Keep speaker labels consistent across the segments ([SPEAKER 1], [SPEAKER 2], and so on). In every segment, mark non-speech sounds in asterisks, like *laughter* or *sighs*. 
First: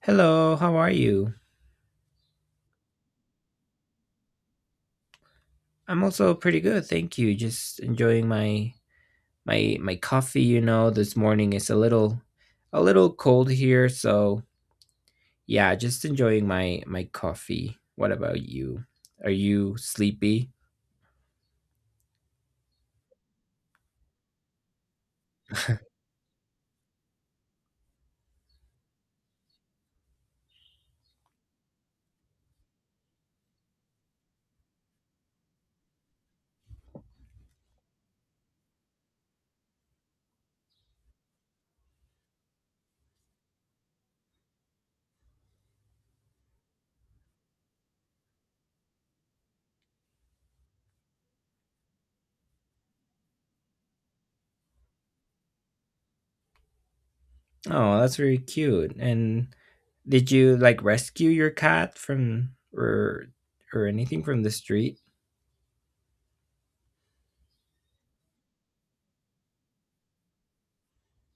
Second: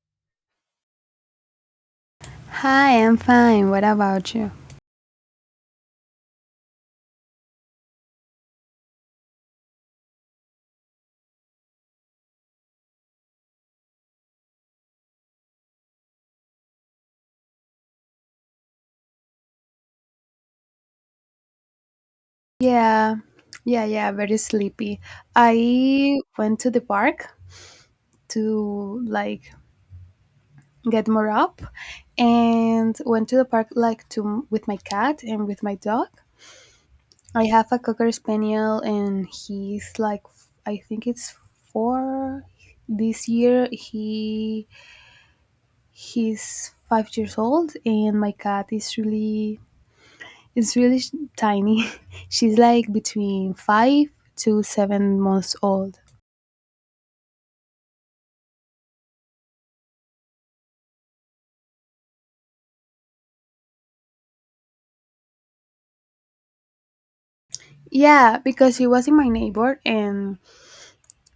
[SPEAKER 1] Hello, how are you?
[SPEAKER 2] Hi, I'm fine. What about you?
[SPEAKER 1] I'm also pretty good, thank you. Just enjoying my my coffee, you know, this morning is a little cold here, so yeah, just enjoying my coffee. What about you? Are you sleepy?
[SPEAKER 2] Yeah, yeah, yeah, very sleepy. I went to the park to like get more up, and went to the park like to with my cat and with my dog. I have a cocker spaniel and he's like I think it's 4 this year. He's 5 years old. And my cat is really. It's really tiny. *laughs* She's like between 5 to 7 months old.
[SPEAKER 1] Oh, that's very cute. And did you like rescue your cat from or anything from the street?
[SPEAKER 2] Yeah, because she was in my neighbor and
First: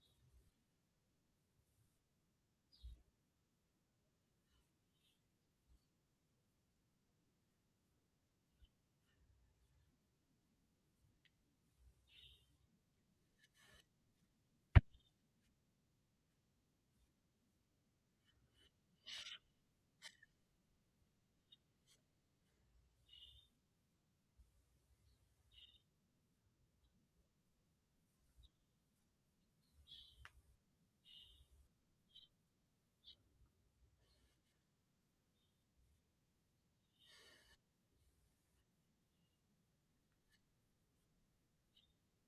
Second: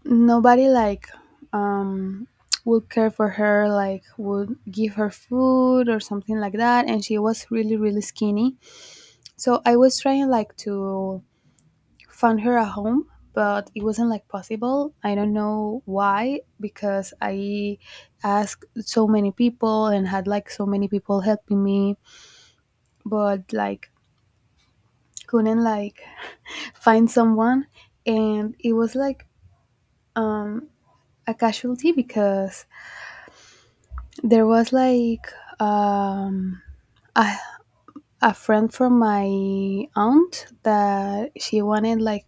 [SPEAKER 2] nobody like um would care for her, like would give her food or something like that. And she was really, really skinny. So I was trying like to find her a home, but it wasn't like possible. I don't know why, because I asked so many people and had like so many people helping me but like couldn't like find someone. And it was like um a casualty because there was like um a, a friend from my aunt that she wanted like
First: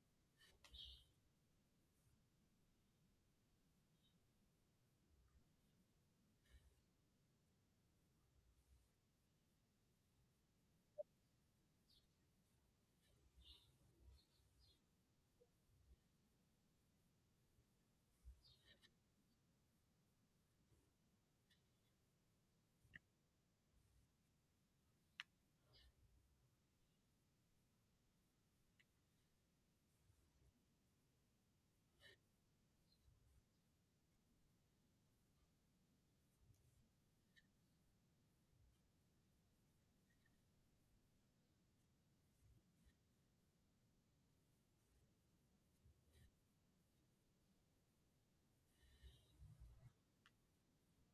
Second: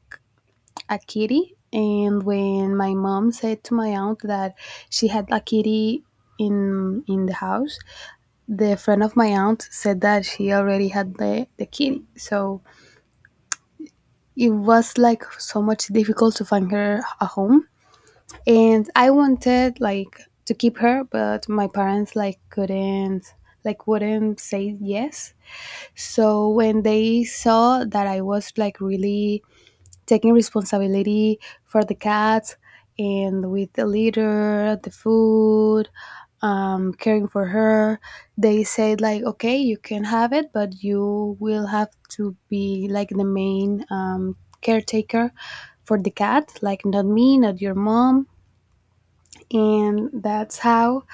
[SPEAKER 2] a kitty. And when my mom said to my aunt that she had a kitty in the house, the friend of my aunt said that she already had the kitty. So it was like so much difficult to find her a home, and I wanted like to keep her, but my parents like couldn't, like wouldn't say yes. So when they saw that I was like really taking responsibility for the cats and with the litter, the food, caring for her, they said like, okay, you can have it, but you will have to be like the main caretaker for the cat, like not me, not your mom. And that's how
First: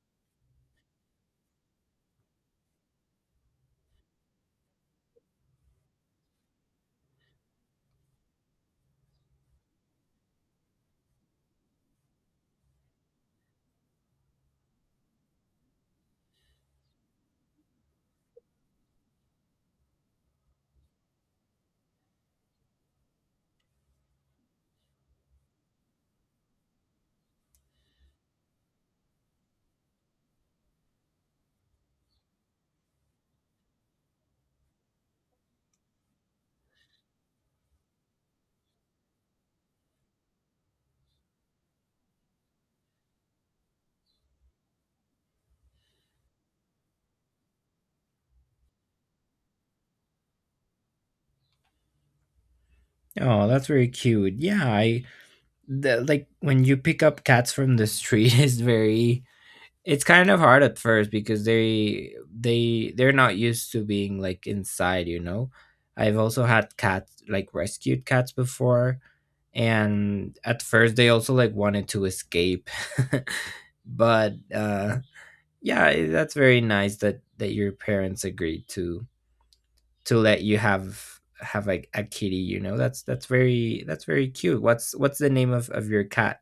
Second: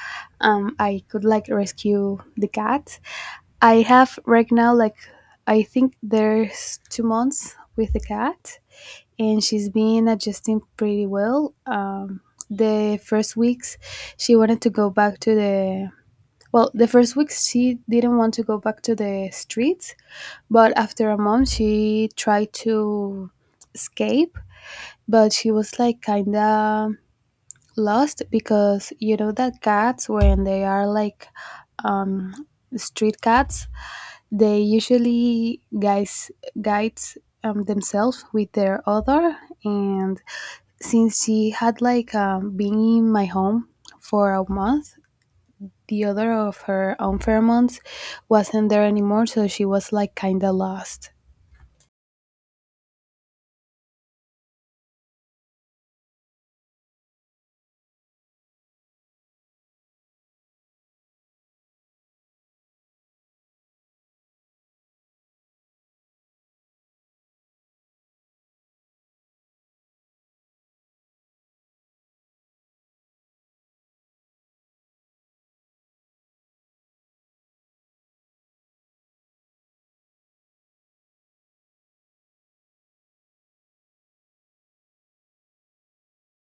[SPEAKER 2] I could like rescue the cat. I have right now like, I think there's 2 months with the cat, and she's been adjusting pretty well. The first weeks she wanted to go back to the, well, the first weeks she didn't want to go back to the streets, but after a month she tried to escape. But she was like kinda lost because you know that cats when they are like um street cats, they usually guys guides themselves with their other. And since she had like been in my home for a month, the other of her own pheromones wasn't there anymore, so she was like kind of lost.
[SPEAKER 1] Oh, that's very cute. Yeah, like when you pick up cats from the street *laughs* is very It's Kind of hard at first because they they're not used to being like inside, you know. I've also had cats like rescued cats before, and at first they also like wanted to escape. *laughs* But yeah, that's very nice that your parents agreed to let you have like a kitty, you know. That's that's very cute. What's the name of your cat?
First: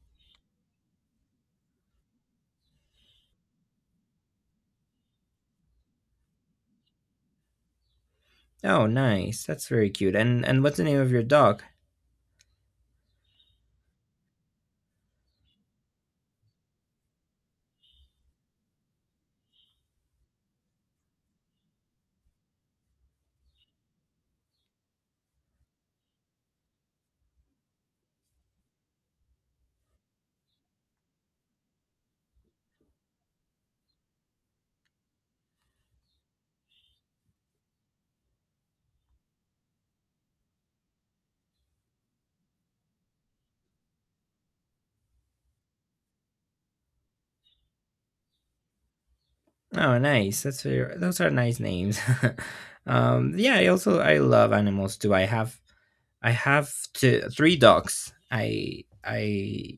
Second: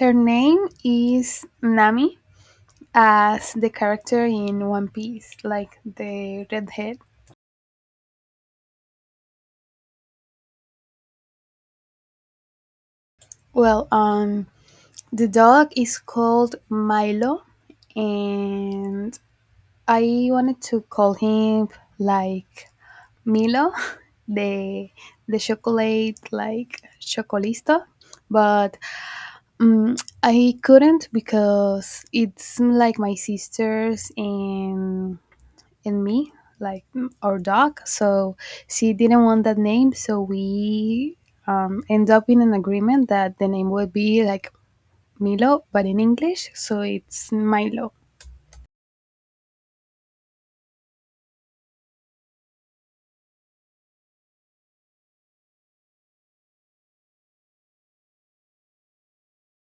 [SPEAKER 2] Her name is Nami, as the character in One Piece, like the redhead.
[SPEAKER 1] Oh, nice. That's very cute. And what's the name of your dog?
[SPEAKER 2] Well, the dog is called Milo. And I wanted to call him like Milo, *laughs* the chocolate, like Chocolisto, but I couldn't because it's like my sisters and me, like our dog. So she didn't want that name, so we end up in an agreement that the name would be like Milo, but in English, so it's Milo.
[SPEAKER 1] Oh, nice. That's very, those are nice names. *laughs* Yeah, I also I love animals too. I have two, three dogs. I I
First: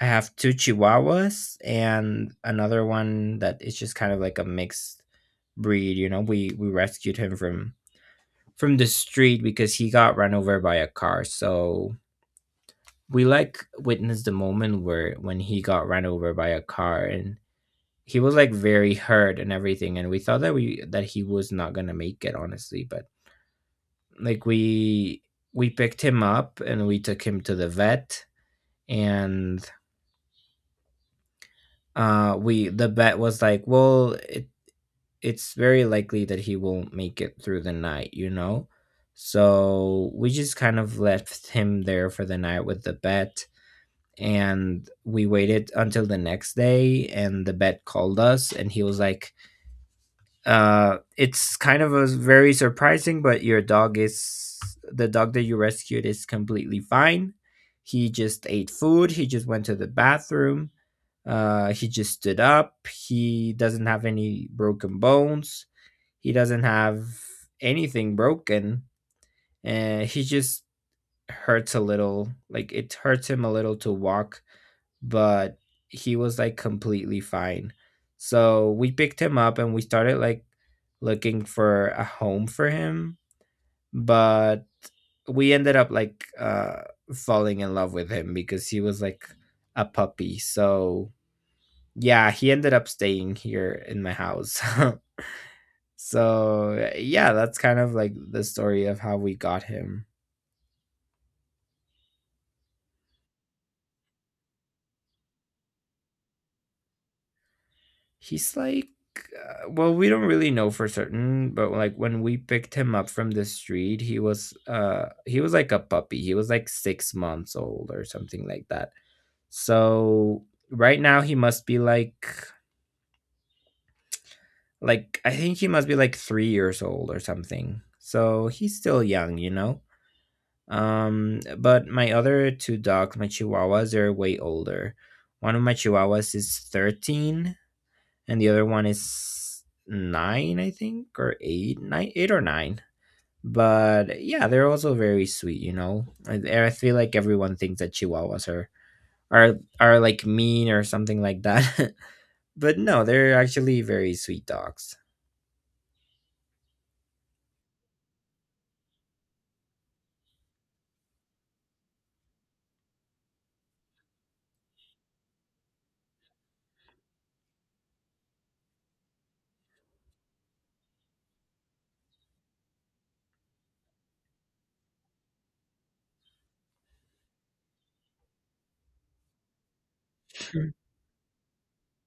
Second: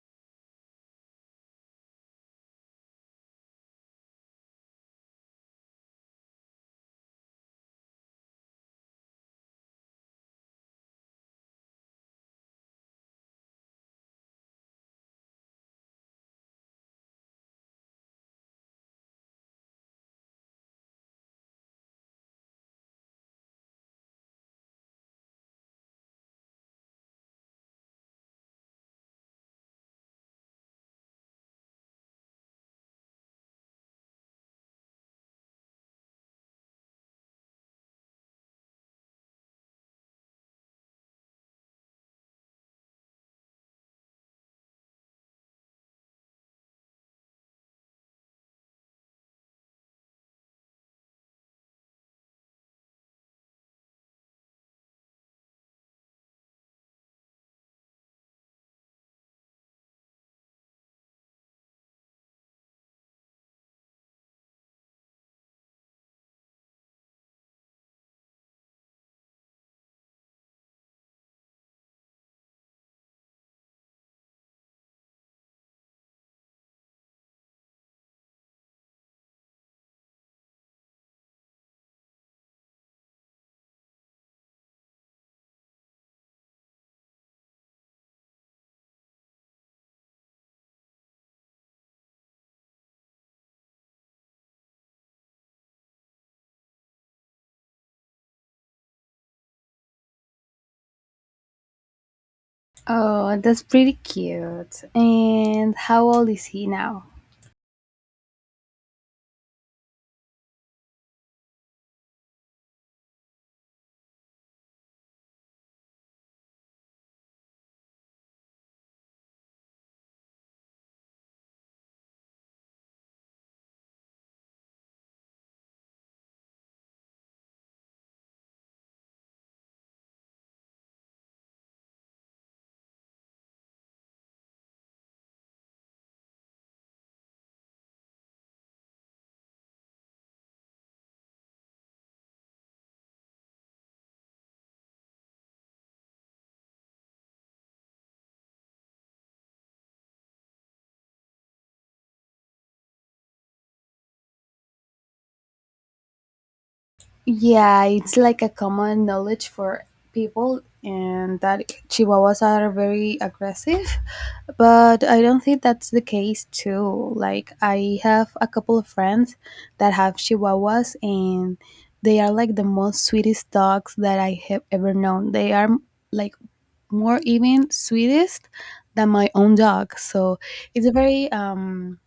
[SPEAKER 1] I have two Chihuahuas and another one that is just kind of like a mixed breed. You know, we rescued him from the street because he got run over by a car. So we like witnessed the moment where when he got run over by a car, he was like very hurt and everything, and we thought that he was not going to make it honestly, but like we picked him up and we took him to the vet. And we the vet was like, well, it's very likely that he won't make it through the night, you know. So we just kind of left him there for the night with the vet, and we waited until the next day and the vet called us and he was like, it's kind of a very surprising, but your dog is, the dog that you rescued, is completely fine. He just ate food, he just went to the bathroom, he just stood up, he doesn't have any broken bones, he doesn't have anything broken, and he just hurts a little. Like, it hurts him a little to walk, but he was like completely fine. So we picked him up and we started like looking for a home for him, but we ended up like falling in love with him because he was like a puppy. So yeah, he ended up staying here in my house. *laughs* So yeah, that's kind of like the story of how we got him.
[SPEAKER 2] Oh, that's pretty cute. And how old is he now?
[SPEAKER 1] He's like, well, we don't really know for certain, but like when we picked him up from the street, he was like a puppy. He was like 6 months old or something like that. So right now he must be like I think he must be like 3 years old or something. So he's still young, you know. Um, but my other two dogs, my chihuahuas, they're way older. One of my chihuahuas is 13 and the other one is nine, I think, or eight or nine. But yeah, they're also very sweet. You know, I feel like everyone thinks that Chihuahuas are are like mean or something like that, *laughs* but no, they're actually very sweet dogs.
[SPEAKER 2] Yeah, it's like a common knowledge for people and that chihuahuas are very aggressive, but I don't think that's the case too. Like I have a couple of friends that have chihuahuas, and they are like the most sweetest dogs that I have ever known. They are like more even sweetest than my own dog. So it's very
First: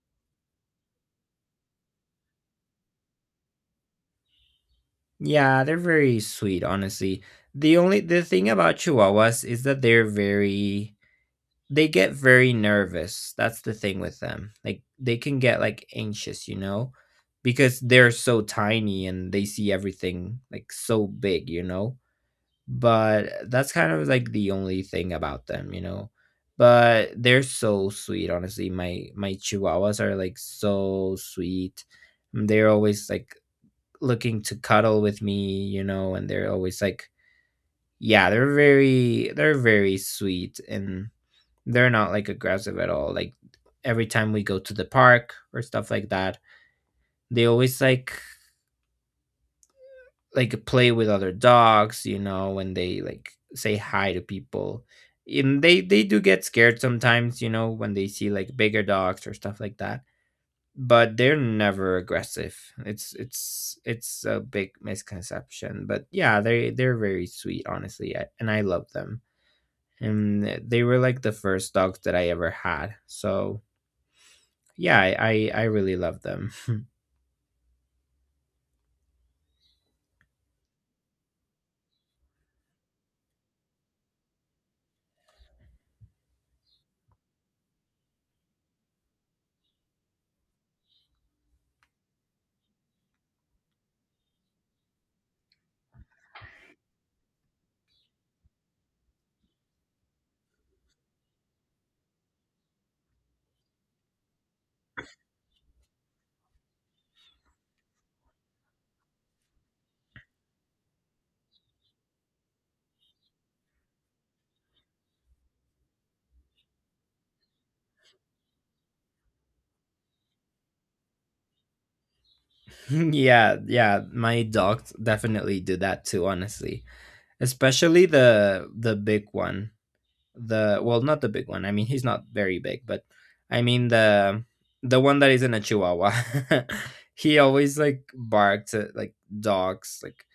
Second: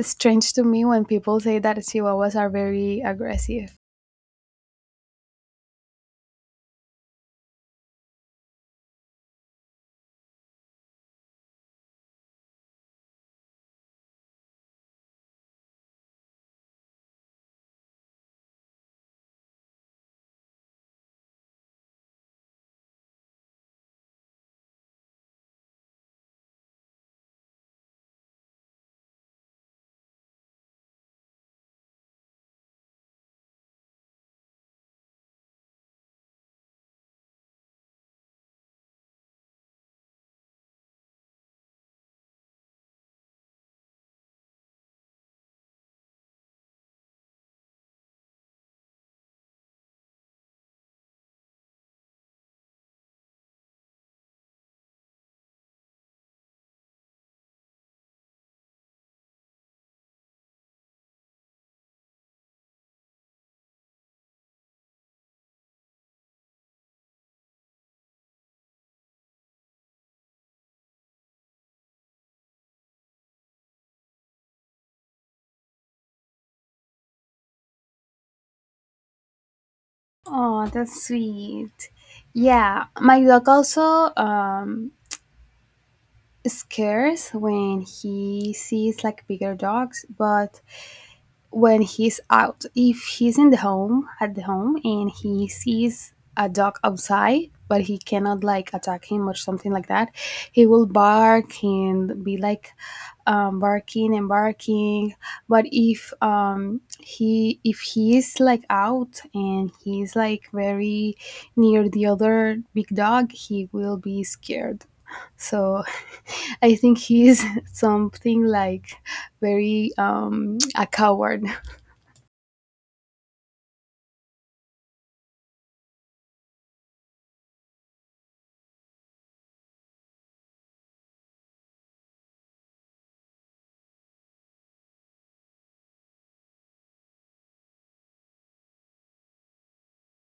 [SPEAKER 2] strange to me when people say that Chihuahuas are very aggressive.
[SPEAKER 1] Yeah, they're very sweet, honestly. The thing about chihuahuas is that they get very nervous. That's the thing with them. Like, they can get like anxious, you know, because they're so tiny and they see everything like so big, you know. But that's kind of like the only thing about them, you know. But they're so sweet, honestly. My chihuahuas are like so sweet. They're always like looking to cuddle with me, you know, and they're always like yeah, they're very sweet and they're not like aggressive at all. Like every time we go to the park or stuff like that, they always like play with other dogs, you know, when they like say hi to people. And they do get scared sometimes, you know, when they see like bigger dogs or stuff like that, but they're never aggressive. It's a big misconception, but yeah, they're very sweet, honestly. And I love them, and they were like the first dogs that I ever had. So yeah, I really love them. *laughs*
[SPEAKER 2] Oh, that's sweet. Yeah, my dog also scares when he sees like bigger dogs. But when he's out— if he's in the home, at the home, and he sees a dog outside, but he cannot like attack him or something like that, he will bark and be like barking and barking. But if he if he is like out and he's like very near the other big dog, he will be scared. So *laughs* I think he is *laughs* something like very a coward.
[SPEAKER 1] Yeah, yeah, my dogs definitely do that too, honestly, especially the big one. The Well, not the big one, I mean he's not very big, but I mean the one that isn't a chihuahua. *laughs* He always like barks at like dogs, like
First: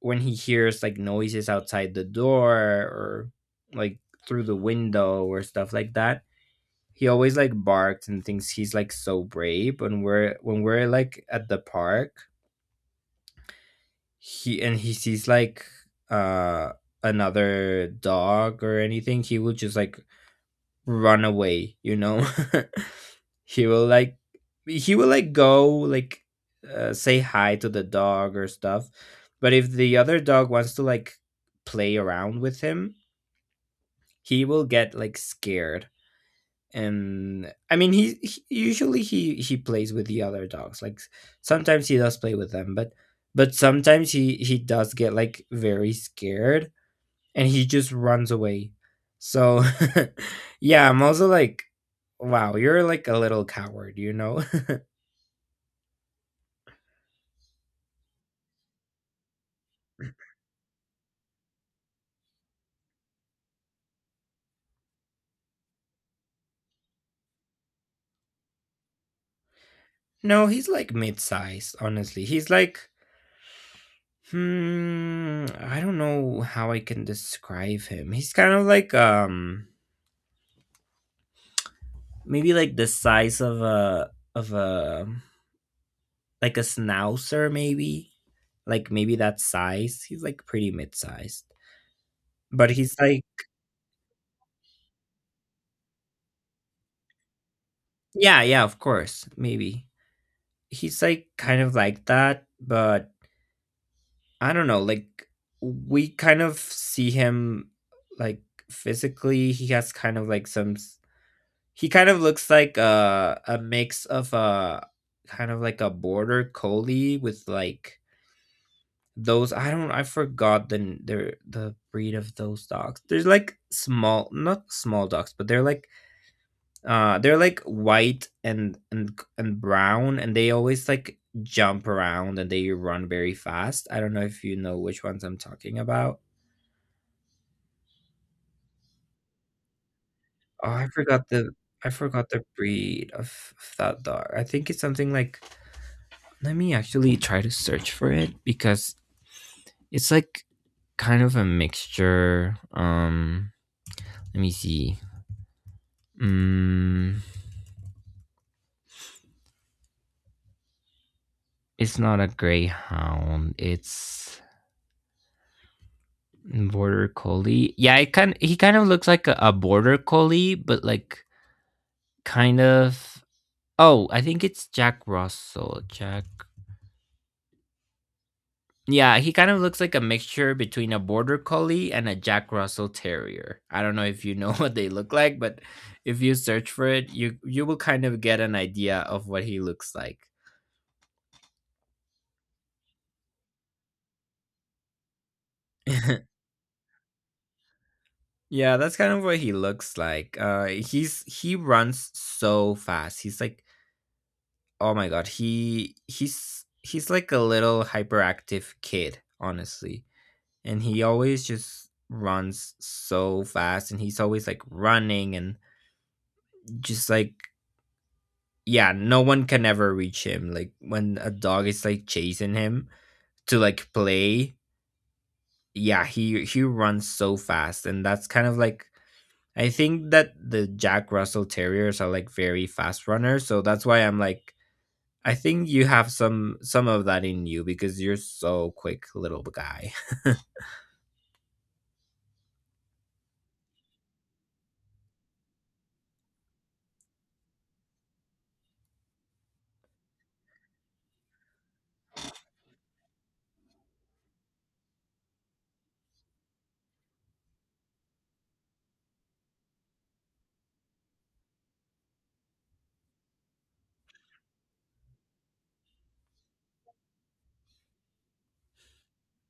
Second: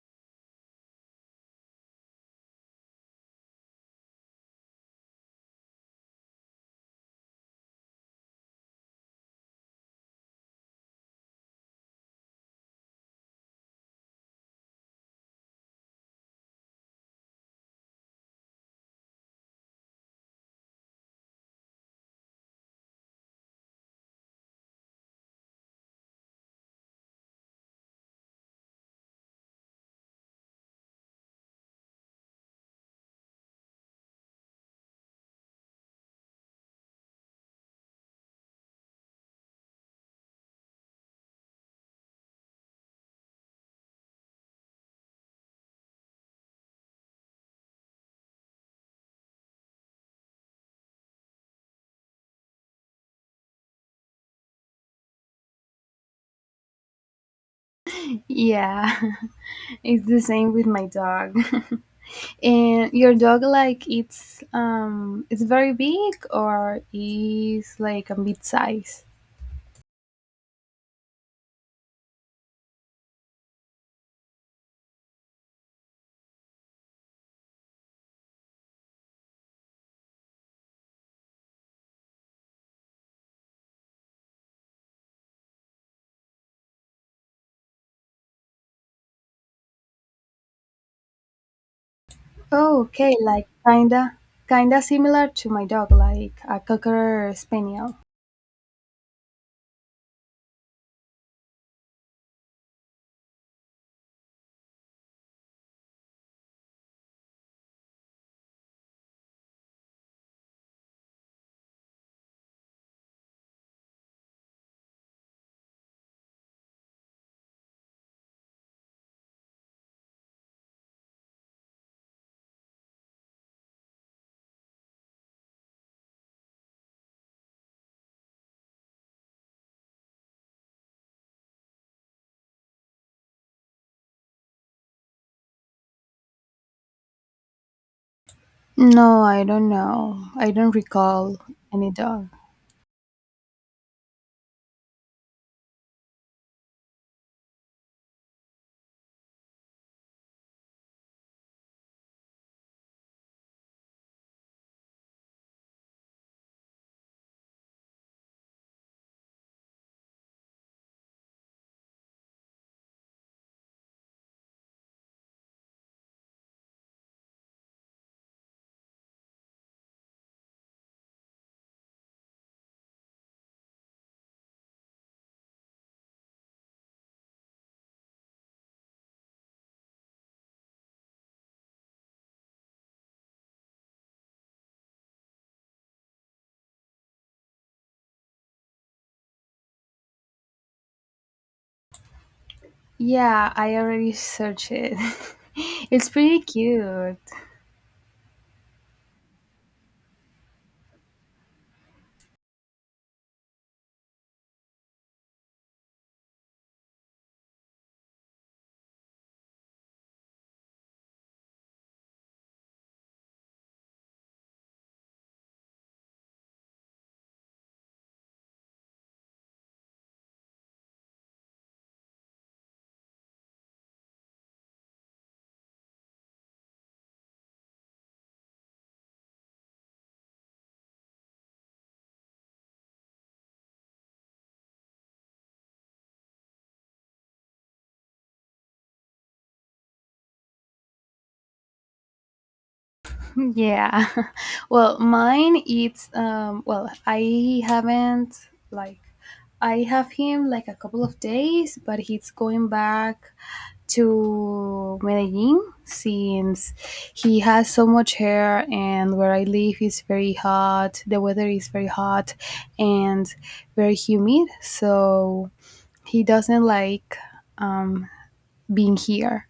[SPEAKER 1] when he hears like noises outside the door or like through the window or stuff like that. He always like barks and thinks he's like so brave. When we're like at the park, he, and he sees like uh another dog or anything, he will just like run away, you know? *laughs* he will like he will like go like say hi to the dog or stuff. But if the other dog wants to like play around with him, he will get like scared. And I mean he usually he plays with the other dogs. Like sometimes he does play with them, but sometimes he does get like very scared, and he just runs away. So *laughs* yeah, I'm also like, wow, you're like a little coward, you know?
[SPEAKER 2] Yeah, *laughs* it's the same with my dog. *laughs* And your dog, like, it's very big, or is like a mid size?
[SPEAKER 1] *laughs* No, he's like mid-sized, honestly. He's like, hmm, I don't know how I can describe him. He's kind of like, um, maybe like the size of a like a schnauzer, maybe like maybe that size. He's like pretty mid-sized, but
[SPEAKER 2] Oh,
[SPEAKER 1] he's
[SPEAKER 2] okay,
[SPEAKER 1] like
[SPEAKER 2] like kinda similar to my dog, like a cocker spaniel.
[SPEAKER 1] yeah, yeah, of course, maybe he's like kind of like that, but I don't know, like we kind of see him like physically. He has kind of like he kind of looks like a mix of a kind of like a border collie with like, those, I don't, I forgot the n- their the breed of those dogs. There's like small, not small dogs, but they're like white and brown, and they always like jump around and they run very fast. I don't know if you know which ones I'm talking about.
[SPEAKER 2] No, I don't know. I
[SPEAKER 1] Oh,
[SPEAKER 2] don't
[SPEAKER 1] I forgot
[SPEAKER 2] recall
[SPEAKER 1] the I
[SPEAKER 2] any
[SPEAKER 1] forgot
[SPEAKER 2] dog.
[SPEAKER 1] the breed of that dog. I think it's something like, let me actually try to search for it because it's like kind of a mixture. Let me see. Mm, it's not a greyhound. It's border collie. Yeah, it kind he kind of looks like a border collie, but like kind of. Oh, I think it's Jack Russell. Jack. Yeah, he kind of looks like a mixture between a border collie and a Jack Russell Terrier. I don't know if you know *laughs* what they look like, but if you search for it, you will kind of get an idea of what he looks like.
[SPEAKER 2] Yeah, I already searched it. *laughs* It's
[SPEAKER 1] *laughs*
[SPEAKER 2] pretty cute.
[SPEAKER 1] Yeah, that's kind of what he looks like. He's, he runs so fast. He's like, oh my god, he's like a little hyperactive kid, honestly. And he always just runs so fast, and he's always like running and just like, yeah, no one can ever reach him. Like when a dog is like chasing him to like play, yeah, he runs so fast, and that's kind of like I think that the Jack Russell Terriers are like very fast runners, so that's why I'm like, I think you have some of that in you, because you're so quick little guy. *laughs*
[SPEAKER 2] Yeah. *laughs* Well, mine it's, well, I haven't, like I have him like a couple of days, but he's going back to Medellin since he has so much hair and where I live is very hot. The weather is very hot and very humid, so he doesn't like um being here,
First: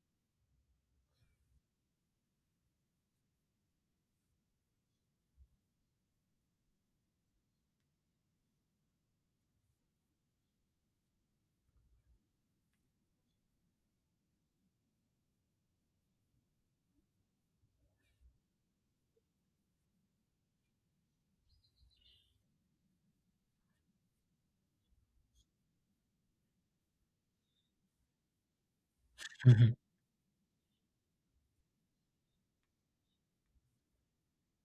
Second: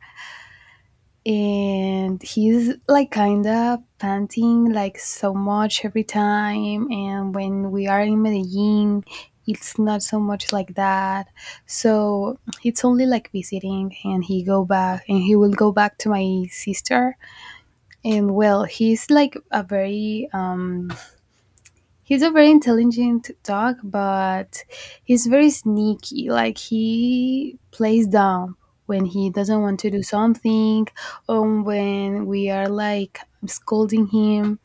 [SPEAKER 2] and he's like kind of panting like so much every time. And when we are in Medellin, it's not so much like that. So it's only like visiting, and he go back and he will go back to my sister. And well, he's like a very, he's a very intelligent dog, but he's very sneaky. Like he plays down when he doesn't
[SPEAKER 1] Mhm.
[SPEAKER 2] want to do something, or when we are like scolding him.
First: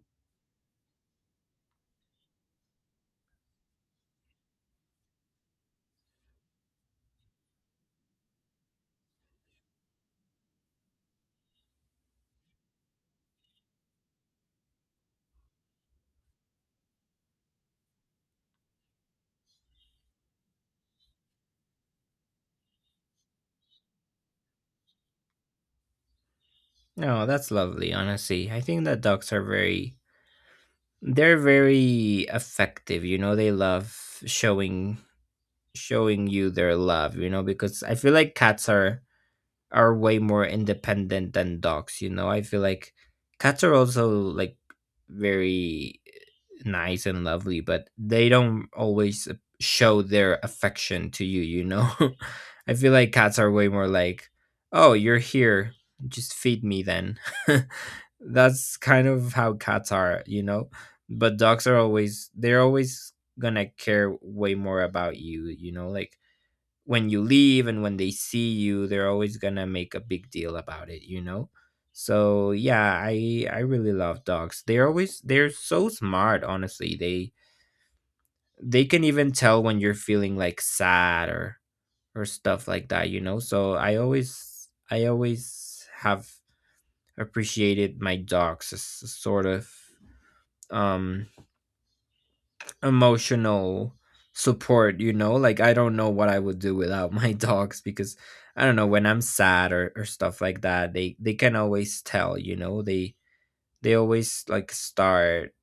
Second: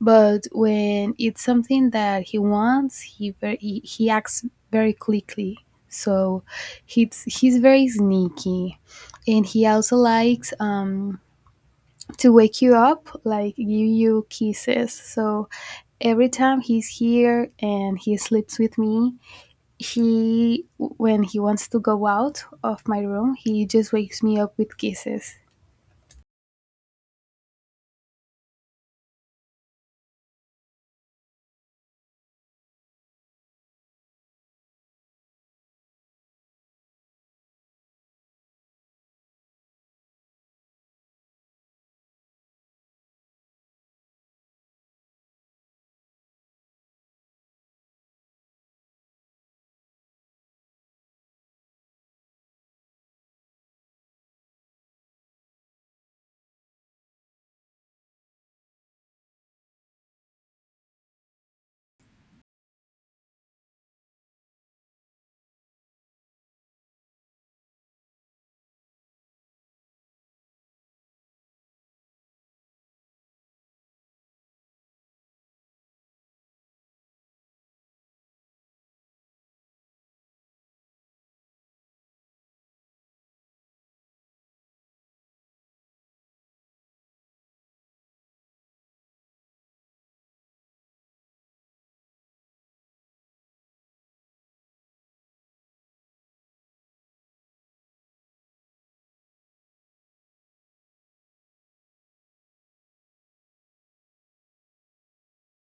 [SPEAKER 2] But when it's something that he wants, he acts very quickly. So he's very sneaky, and he also likes to wake you up, like give you kisses. So every time he's here and he sleeps with me, he when he wants to go out of my room, he just wakes me up with kisses.
[SPEAKER 1] No, that's lovely, honestly. I think that dogs are very, they're very effective, you know, they love showing you their love, you know, because I feel like cats are way more independent than dogs, you know. I feel like cats are also like very nice and lovely, but they don't always show their affection to you, you know. *laughs* I feel like cats are way more like, oh, you're here, just feed me then. *laughs* That's kind of how cats are, you know. But dogs are always gonna care way more about you, you know. Like when you leave and when they see you, they're always gonna make a big deal about it, you know. So yeah, i really love dogs. They're so smart, honestly. They can even tell when you're feeling like sad or stuff like that, you know. So i always have appreciated my dogs as a sort of um emotional support, you know? Like, I don't know what I would do without my *laughs* dogs, because I don't know, when I'm sad or stuff like that. They can always tell, you know. They always like start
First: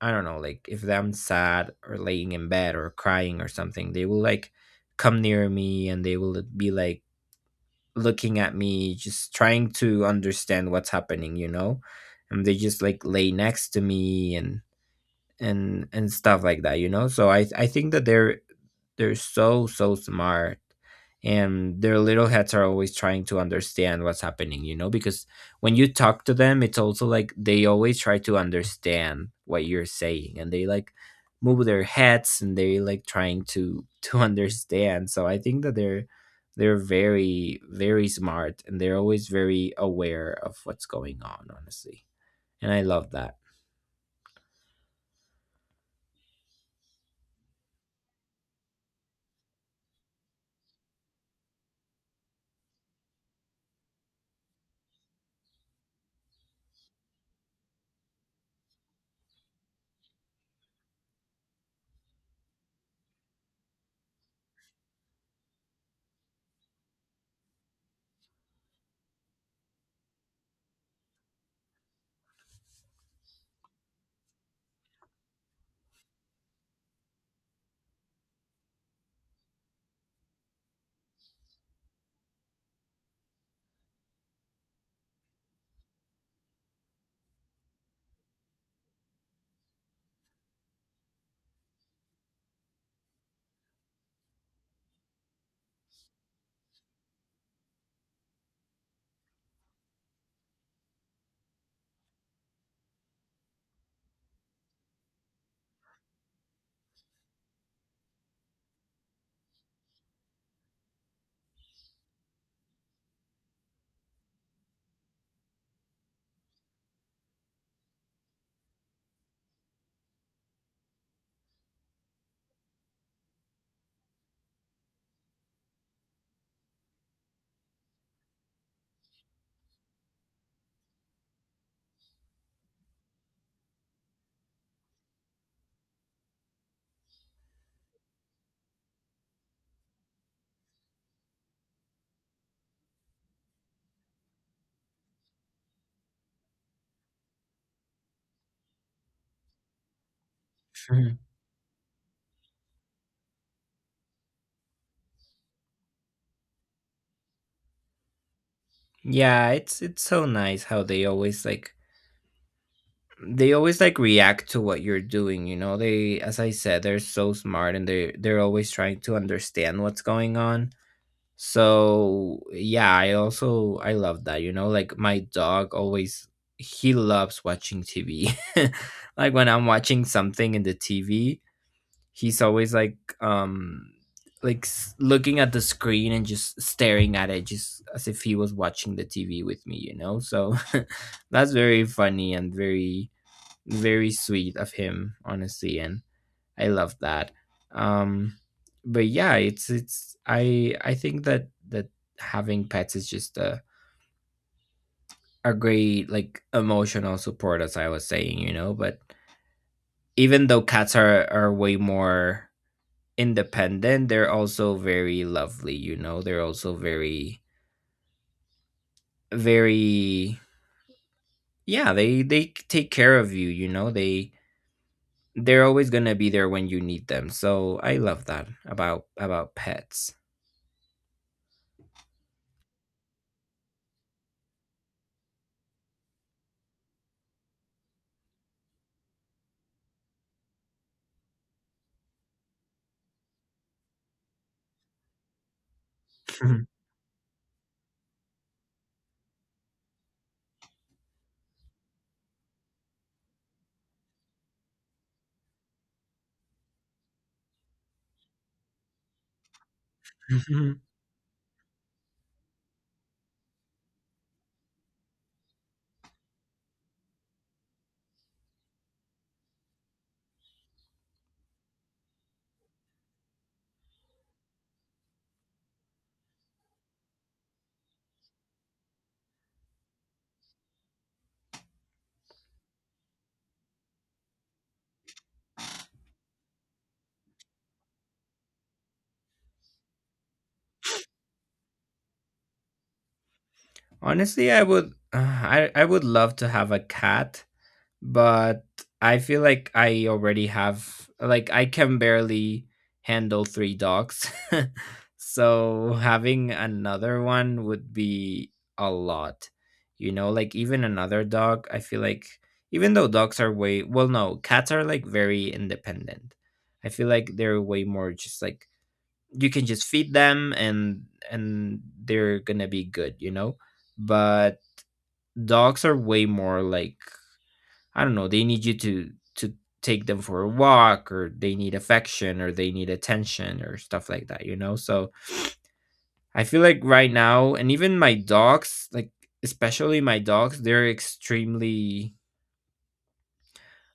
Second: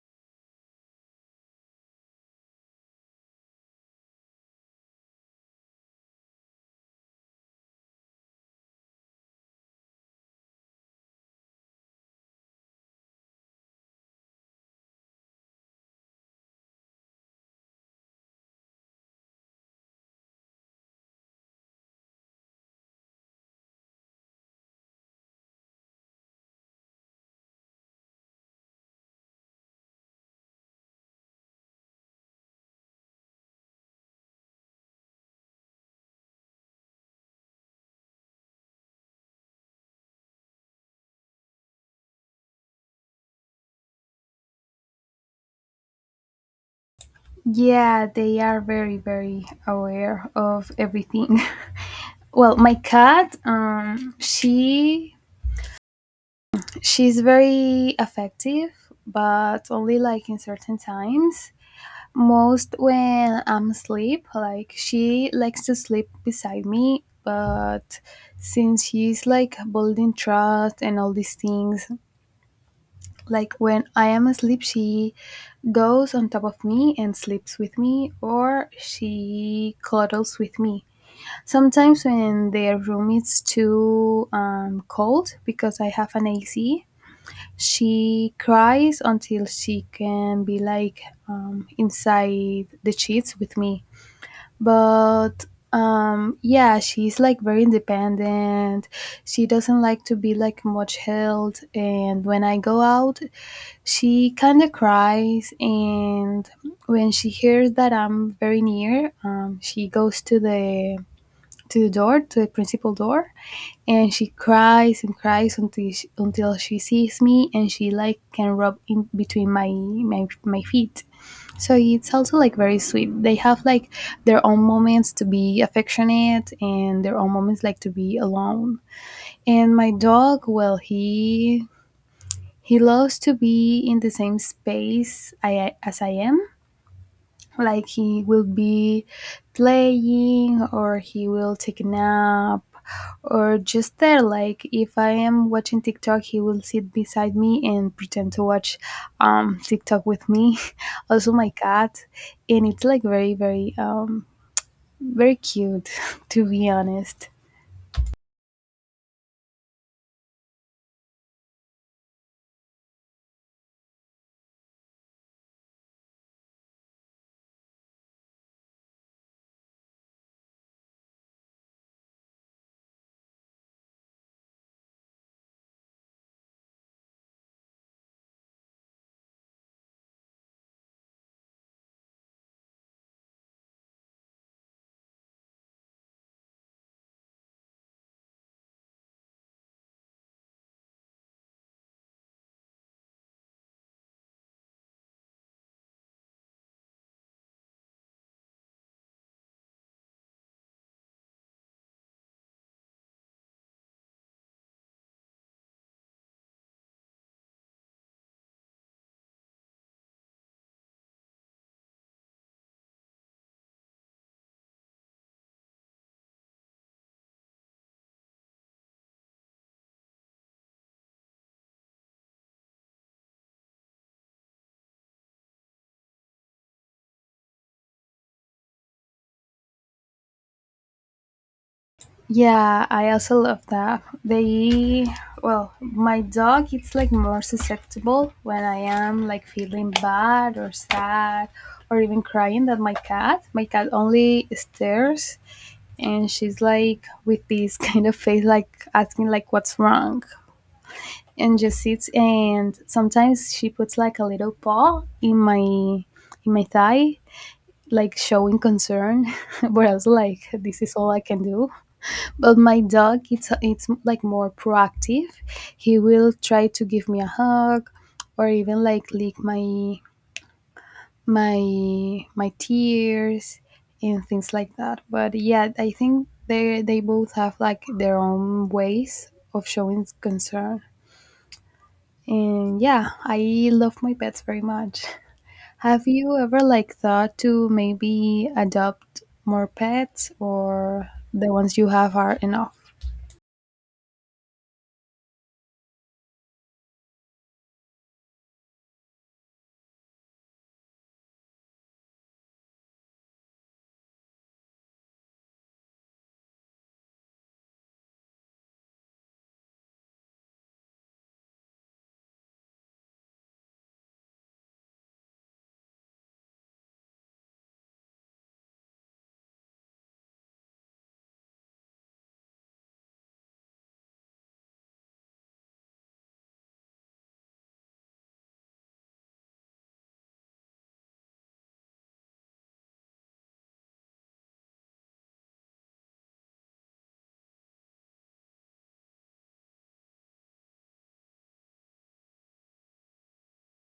[SPEAKER 1] I don't know, like If I'm sad or laying in bed or crying or something, they will like come near me and they will be like looking at me just trying to understand what's happening, you know? And they just like lay next to me and stuff like that, you know. So I think that they're so smart, and their little heads are always trying to understand what's happening, you know, because when you talk to them, it's also like they always try to understand what you're saying, and they like move their heads and they like trying to *laughs* to understand. So I think that they're very very smart, and they're always very aware of what's going on, honestly, and I love that.
[SPEAKER 2] Yeah, they are very very aware of everything. *laughs* Well, my cat, she's very affective, but only like in certain times, most when I'm asleep. Like she likes to sleep beside me, but since she's like building trust and all these things, like when I am asleep, she goes on top of me and sleeps with me, or she cuddles with me. Sometimes when their room is too cold because I have an AC. She cries until she can be like inside the sheets with me. But yeah, she's like very independent. She doesn't like to be like much held, and when I go out, she kind of cries. And when she hears that I'm very near, she goes to the door, to the principal door. And she cries and cries until she sees me, and she like can rub in between my feet, so it's also like very sweet. They have like their own moments to be affectionate and their own moments like to be alone. And my dog, well, he loves to be in the same space as I am. Like he will be playing or he will take a nap, or just there like if I am watching TikTok he will sit beside me and pretend to watch TikTok with me. *laughs*
[SPEAKER 1] *laughs*
[SPEAKER 2] Also my cat, and it's like very very very cute *laughs* to be honest.
[SPEAKER 1] Yeah, it's so nice how they always like react to what you're doing, you know? They, as I said, they're so smart, and they're always trying to understand what's going on. So yeah, I also I love that, you know? Like my dog always he loves watching TV. *laughs* Like when I'm watching something in the TV, he's always like looking at the screen and just staring at it, just as if he was watching the TV with me, you know. So *laughs* that's very funny and very very sweet of him, honestly, and I love that. um but yeah, it's it's I think that having pets is just a great like emotional support, as I was saying, you know. But even though cats are way more independent, they're also very lovely, you know, they're also very very yeah, they take care of you, you know. They they're always going to be there when you need them, so I love that about pets.
[SPEAKER 2] Yeah, I also love that. Well, my dog, it's like more susceptible when I am like feeling bad or sad or even crying than my cat. My cat only stares, and she's like with this *laughs* kind of face, like asking like what's wrong, and just sits. And sometimes she puts like a little paw in my thigh, like showing concern. *laughs* But I was like,
[SPEAKER 1] *laughs*
[SPEAKER 2] this is all I can do. But my dog, it's like more proactive. He will try to give me a hug, or even like lick my tears and things like that. But yeah, I think they both have like their own ways of showing concern. And yeah, I love my pets very much. Have you ever like thought to maybe adopt more pets, or the ones you have are enough?
[SPEAKER 1] Honestly, I would *sighs* I would love to have a cat, but I feel like I already have like I can barely handle three dogs. *laughs* So having another one would be a lot. You know, like even another dog, I feel like even though dogs are way well no, cats are like very independent. I feel like they're way more just like you can just feed them, and they're going to be good, you know? But dogs are way more like I don't know, they need you to take them for a walk, or they need affection, or they need attention, or stuff like that, you know? So I feel like right now, and even my dogs, like especially my dogs, they're extremely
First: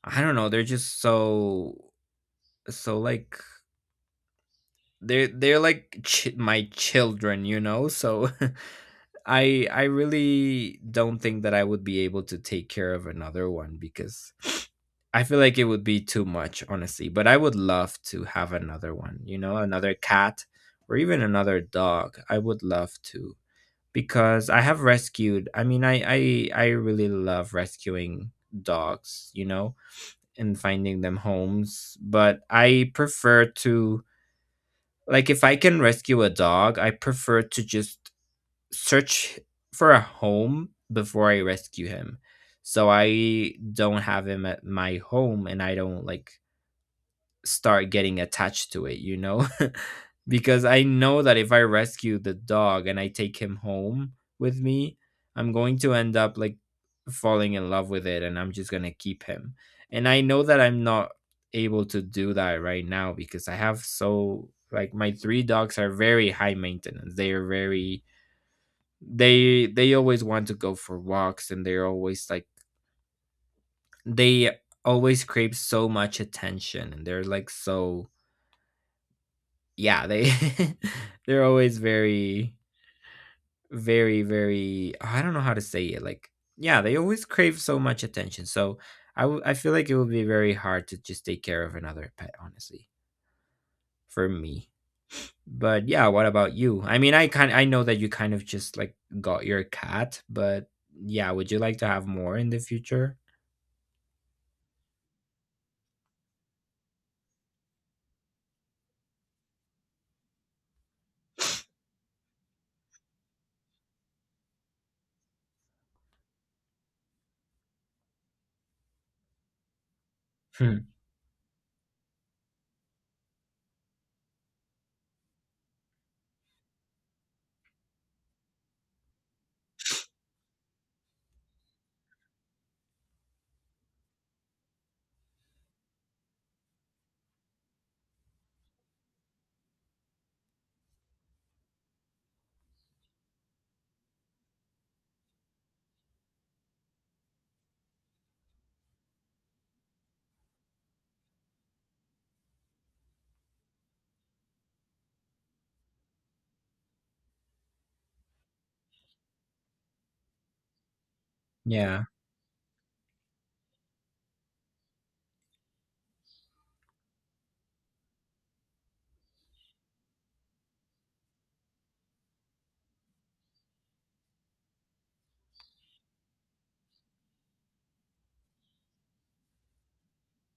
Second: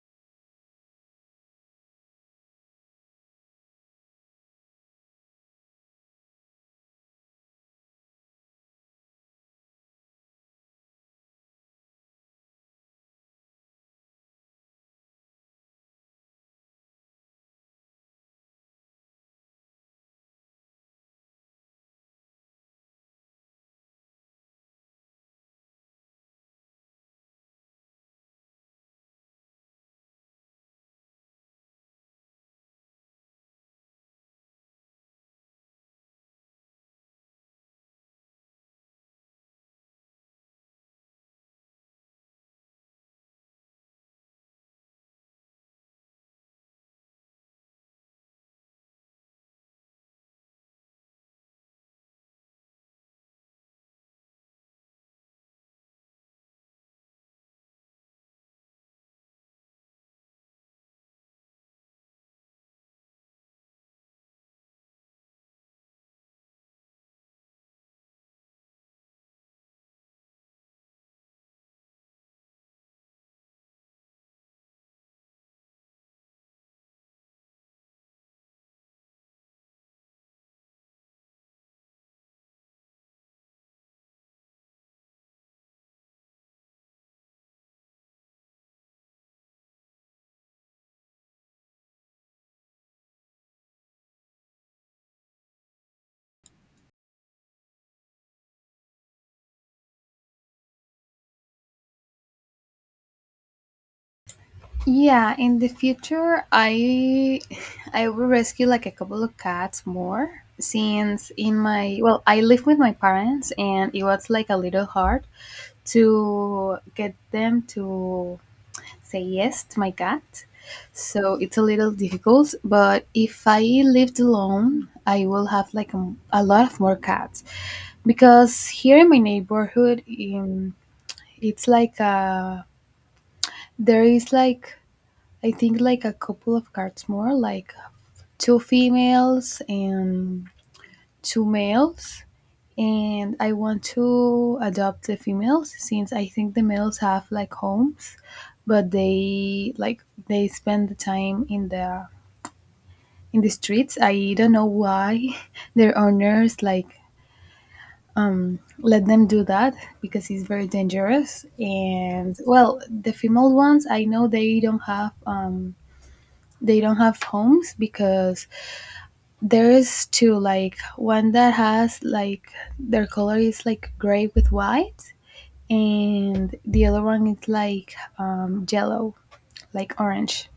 [SPEAKER 1] I don't know, they're just so so like they're like my children, you know? So *laughs* I really don't think that I would be able to take care of another one because *sniffs* I feel like it would be too much, honestly. But I would love to have another one, you know, another cat or even another dog. I would love to because I have rescued. I mean, I really love rescuing dogs, you know, and finding them homes, but I prefer to like if I can rescue a dog, I prefer to just search for a home before I rescue him. So I don't have him at my home, and I don't like start getting attached to it, you know? *laughs* Because I know that if I rescue the dog and I take him home with me, I'm going to end up like falling in love with it, and I'm just going to keep him. And I know that I'm not able to do that right now because I have so like my three dogs are very high maintenance. They are very they always want to go for walks, and they're always like they always crave so much attention, and they're like so yeah they *laughs* they're always very very very I don't know how to say it. Like yeah, they always crave so much attention. So I feel like it would be very hard to just take care of another pet, honestly, for me. But yeah, what about you? I mean, I know that you kind of just like got your cat, but yeah, would you like to have more in the future?
[SPEAKER 2] Yeah, in the future, I *laughs* I will rescue like a couple of cats more since in my, well, I live with my parents, and it was like a little hard to get them to say yes to my cat. So it's a little difficult, but if I lived alone, I will have like a lot of more cats because here in my neighborhood, it's like there is like, I think, like a couple of cards more, like two females and two males. And I want to adopt the females since I think the males have like homes, but they spend the time in the streets. I don't know why *laughs* their owners like let them do that because it's very dangerous.
[SPEAKER 1] Yeah.
[SPEAKER 2] And well, the female ones I know they don't have homes because there is two, like one that has like, their color is like gray with white, and the other one is like yellow, like orange.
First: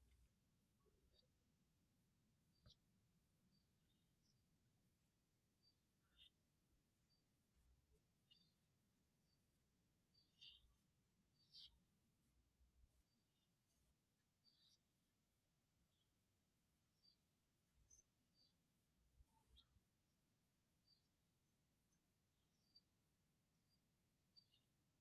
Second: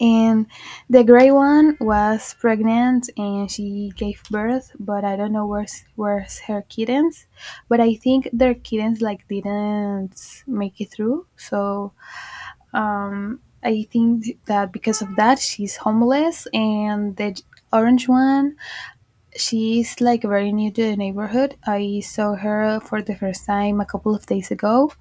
[SPEAKER 2] And the gray one was pregnant and she gave birth, but I don't know where's her kittens. But I think their kittens like didn't make it through, so I think that because of that she's homeless. And the orange one, she's like very new to the neighborhood. I saw her for the first time a couple of days ago,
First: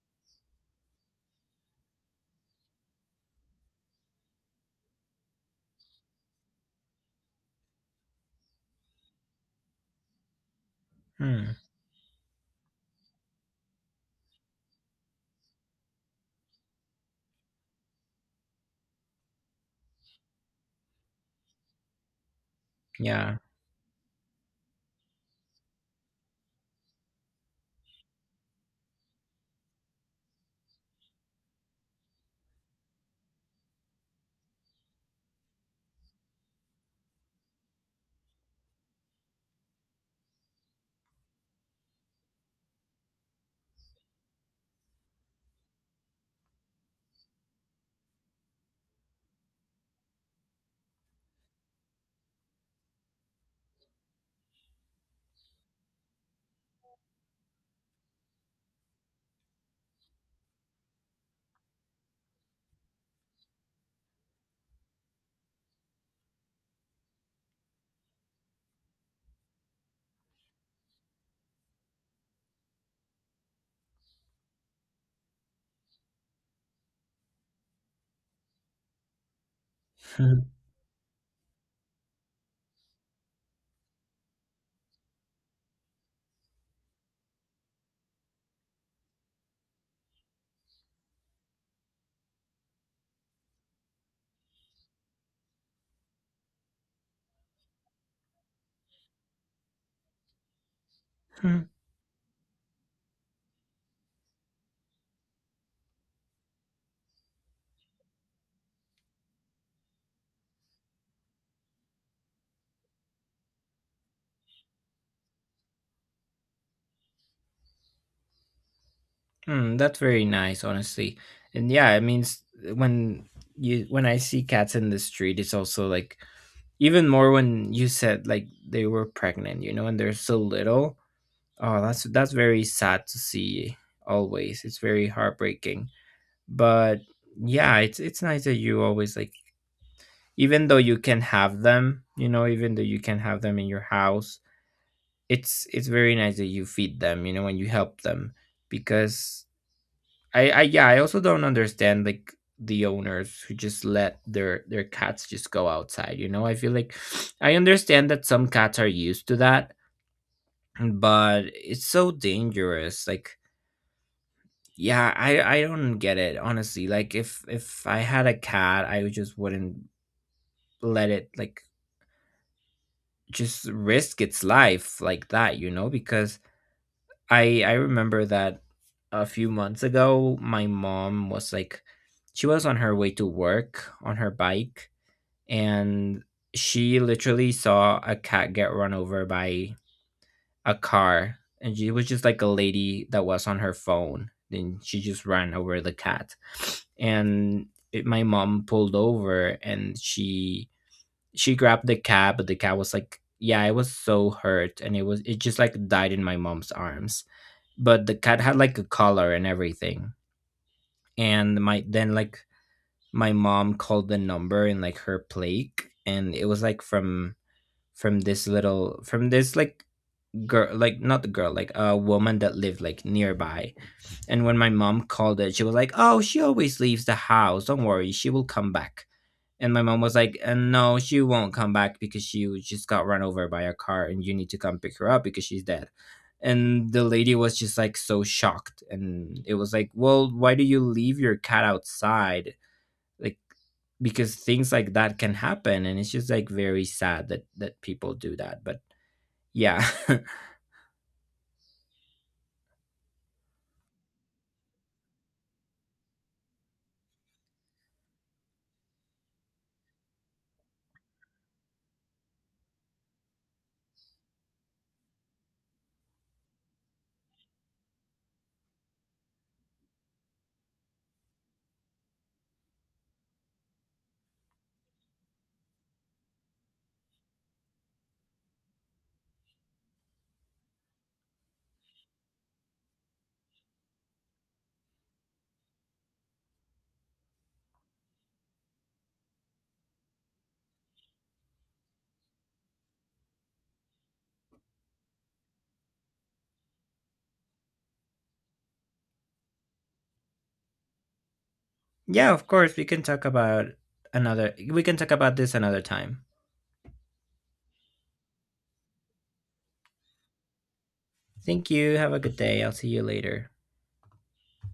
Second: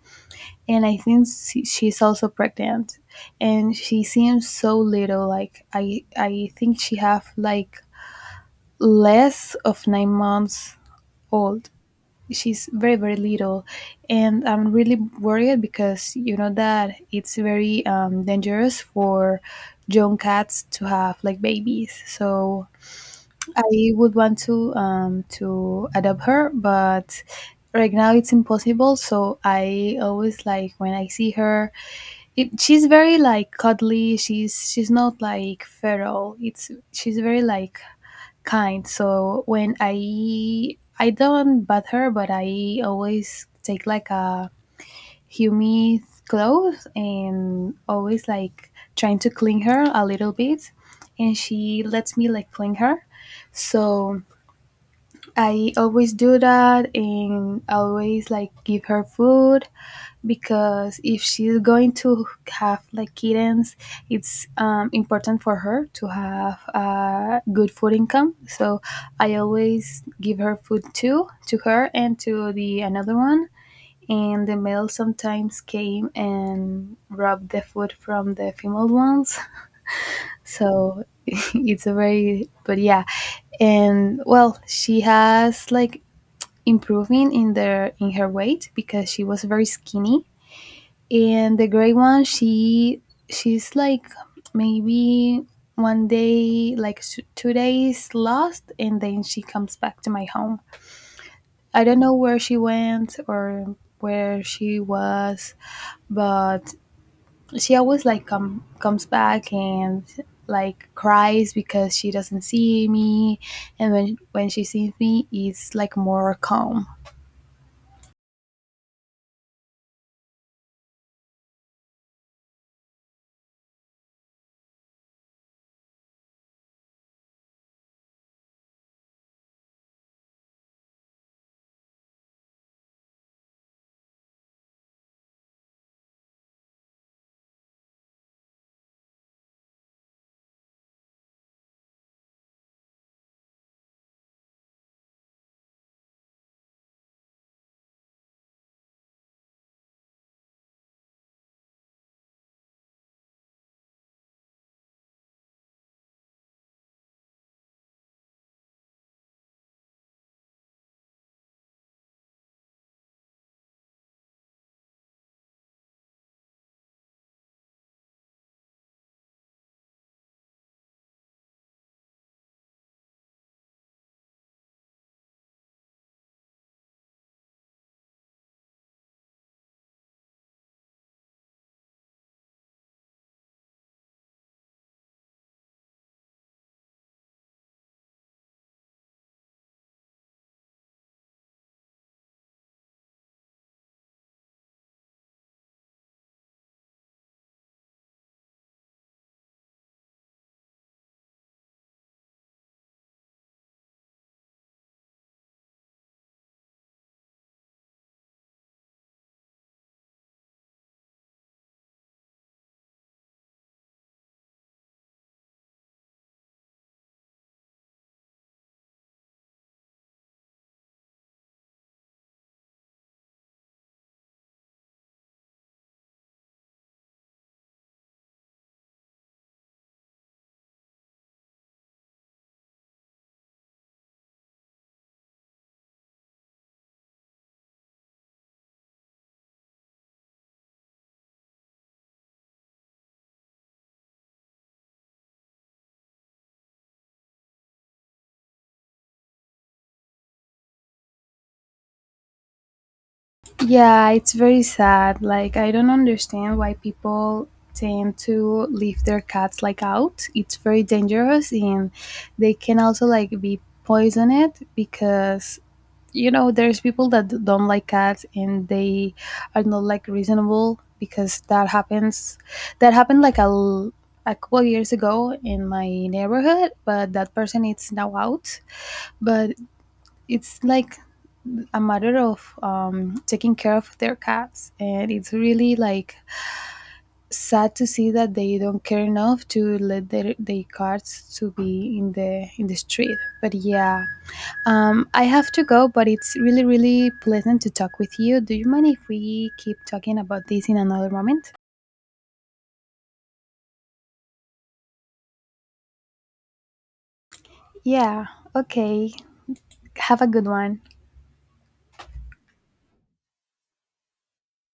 [SPEAKER 2] and I think she's also pregnant. And she seems so little. Like I think she have like less of 9 months
[SPEAKER 1] Hmm.
[SPEAKER 2] old. She's very very little, and I'm really worried because you know that it's very dangerous for young cats to have like babies. So
[SPEAKER 1] Yeah.
[SPEAKER 2] I would want to adopt her, but right now it's impossible. So I always like when I see her. She's very like cuddly. She's not like feral. It's she's very like kind. So when I don't bath her, but I always take like a humid clothes and always like trying to clean her a little bit, and she lets me like clean her. So I always do that and always like give her food because if she's going to have like kittens, it's important for her to have a good food income. So I always give her food too, to her and to the another one. And the male sometimes came and robbed the food from the female ones. *laughs*
[SPEAKER 1] *laughs*
[SPEAKER 2] So *laughs* it's a very, but yeah. And well, she has like improving in their in her weight because she was very skinny. And the gray one, she's like maybe one day, like 2 days lost, and then she comes back to my home.
[SPEAKER 1] Hmm.
[SPEAKER 2] I don't know where she went or where she was, but she always like comes back and like cries because she doesn't see me. And when she sees me it's like more calm.
[SPEAKER 1] Hmm. That's very nice, honestly. And yeah, I mean, when you when I see cats in the street, it's also like even more when you said like they were pregnant, you know, and they're so little. Oh, that's very sad to see. Always, it's very heartbreaking. But yeah, it's nice that you always like, even though you can have them, you know, even though you can have them in your house, it's very nice that you feed them, you know, and you help them, because I yeah, I also don't understand like the owners who just let their cats just go outside, you know. I feel like *sniffs* I understand that some cats are used to that, but it's so dangerous. Like yeah, I don't get it, honestly. Like if I had a cat, I would just wouldn't let it like just risk its life like that, you know. Because I remember that a few months ago, my mom was like, she was on her way to work on her bike, and she literally saw a cat get run over by a car, and she was just like a lady that was on her phone. Then she just ran over the cat, and it, my mom pulled over, and she grabbed the cat, but the cat was like, yeah, it was so hurt, and it was it just like died in my mom's arms. But the cat had like a collar and everything, and my then like my mom called the number in like her plague, and it was like from this little from this like girl, like not the girl, like a woman that lived like nearby. And when my mom called it, she was like, oh, she always leaves the house, don't worry, she will come back. And my mom was like, no, she won't come back because she was- just got run over by a car, and you need to come pick her up because she's dead. And the lady was just like so shocked, and it was like, well, why do you leave your cat outside? Like because things like that can happen, and it's just like very sad that that people do that, but yeah. *laughs*
[SPEAKER 2] Yeah, it's very sad. Like, I don't understand why people tend to leave their cats like out. It's very dangerous, and they can also like be poisoned because you know, there's people that don't like cats, and they are not like reasonable because that happens. That happened like a couple years ago in my neighborhood, but that person is now out. But it's like a matter of taking care of their cats, and it's really like sad to see that they don't care enough to let their cats to be in the street, but yeah, I have to go, but it's really really pleasant to talk with you. Do you mind if we keep talking about this in another moment?
[SPEAKER 1] Yeah, of course. We can talk about another. We can talk about this another time.
[SPEAKER 2] Yeah, okay, have a good one.
[SPEAKER 1] Thank you. Have a good day. I'll see you later.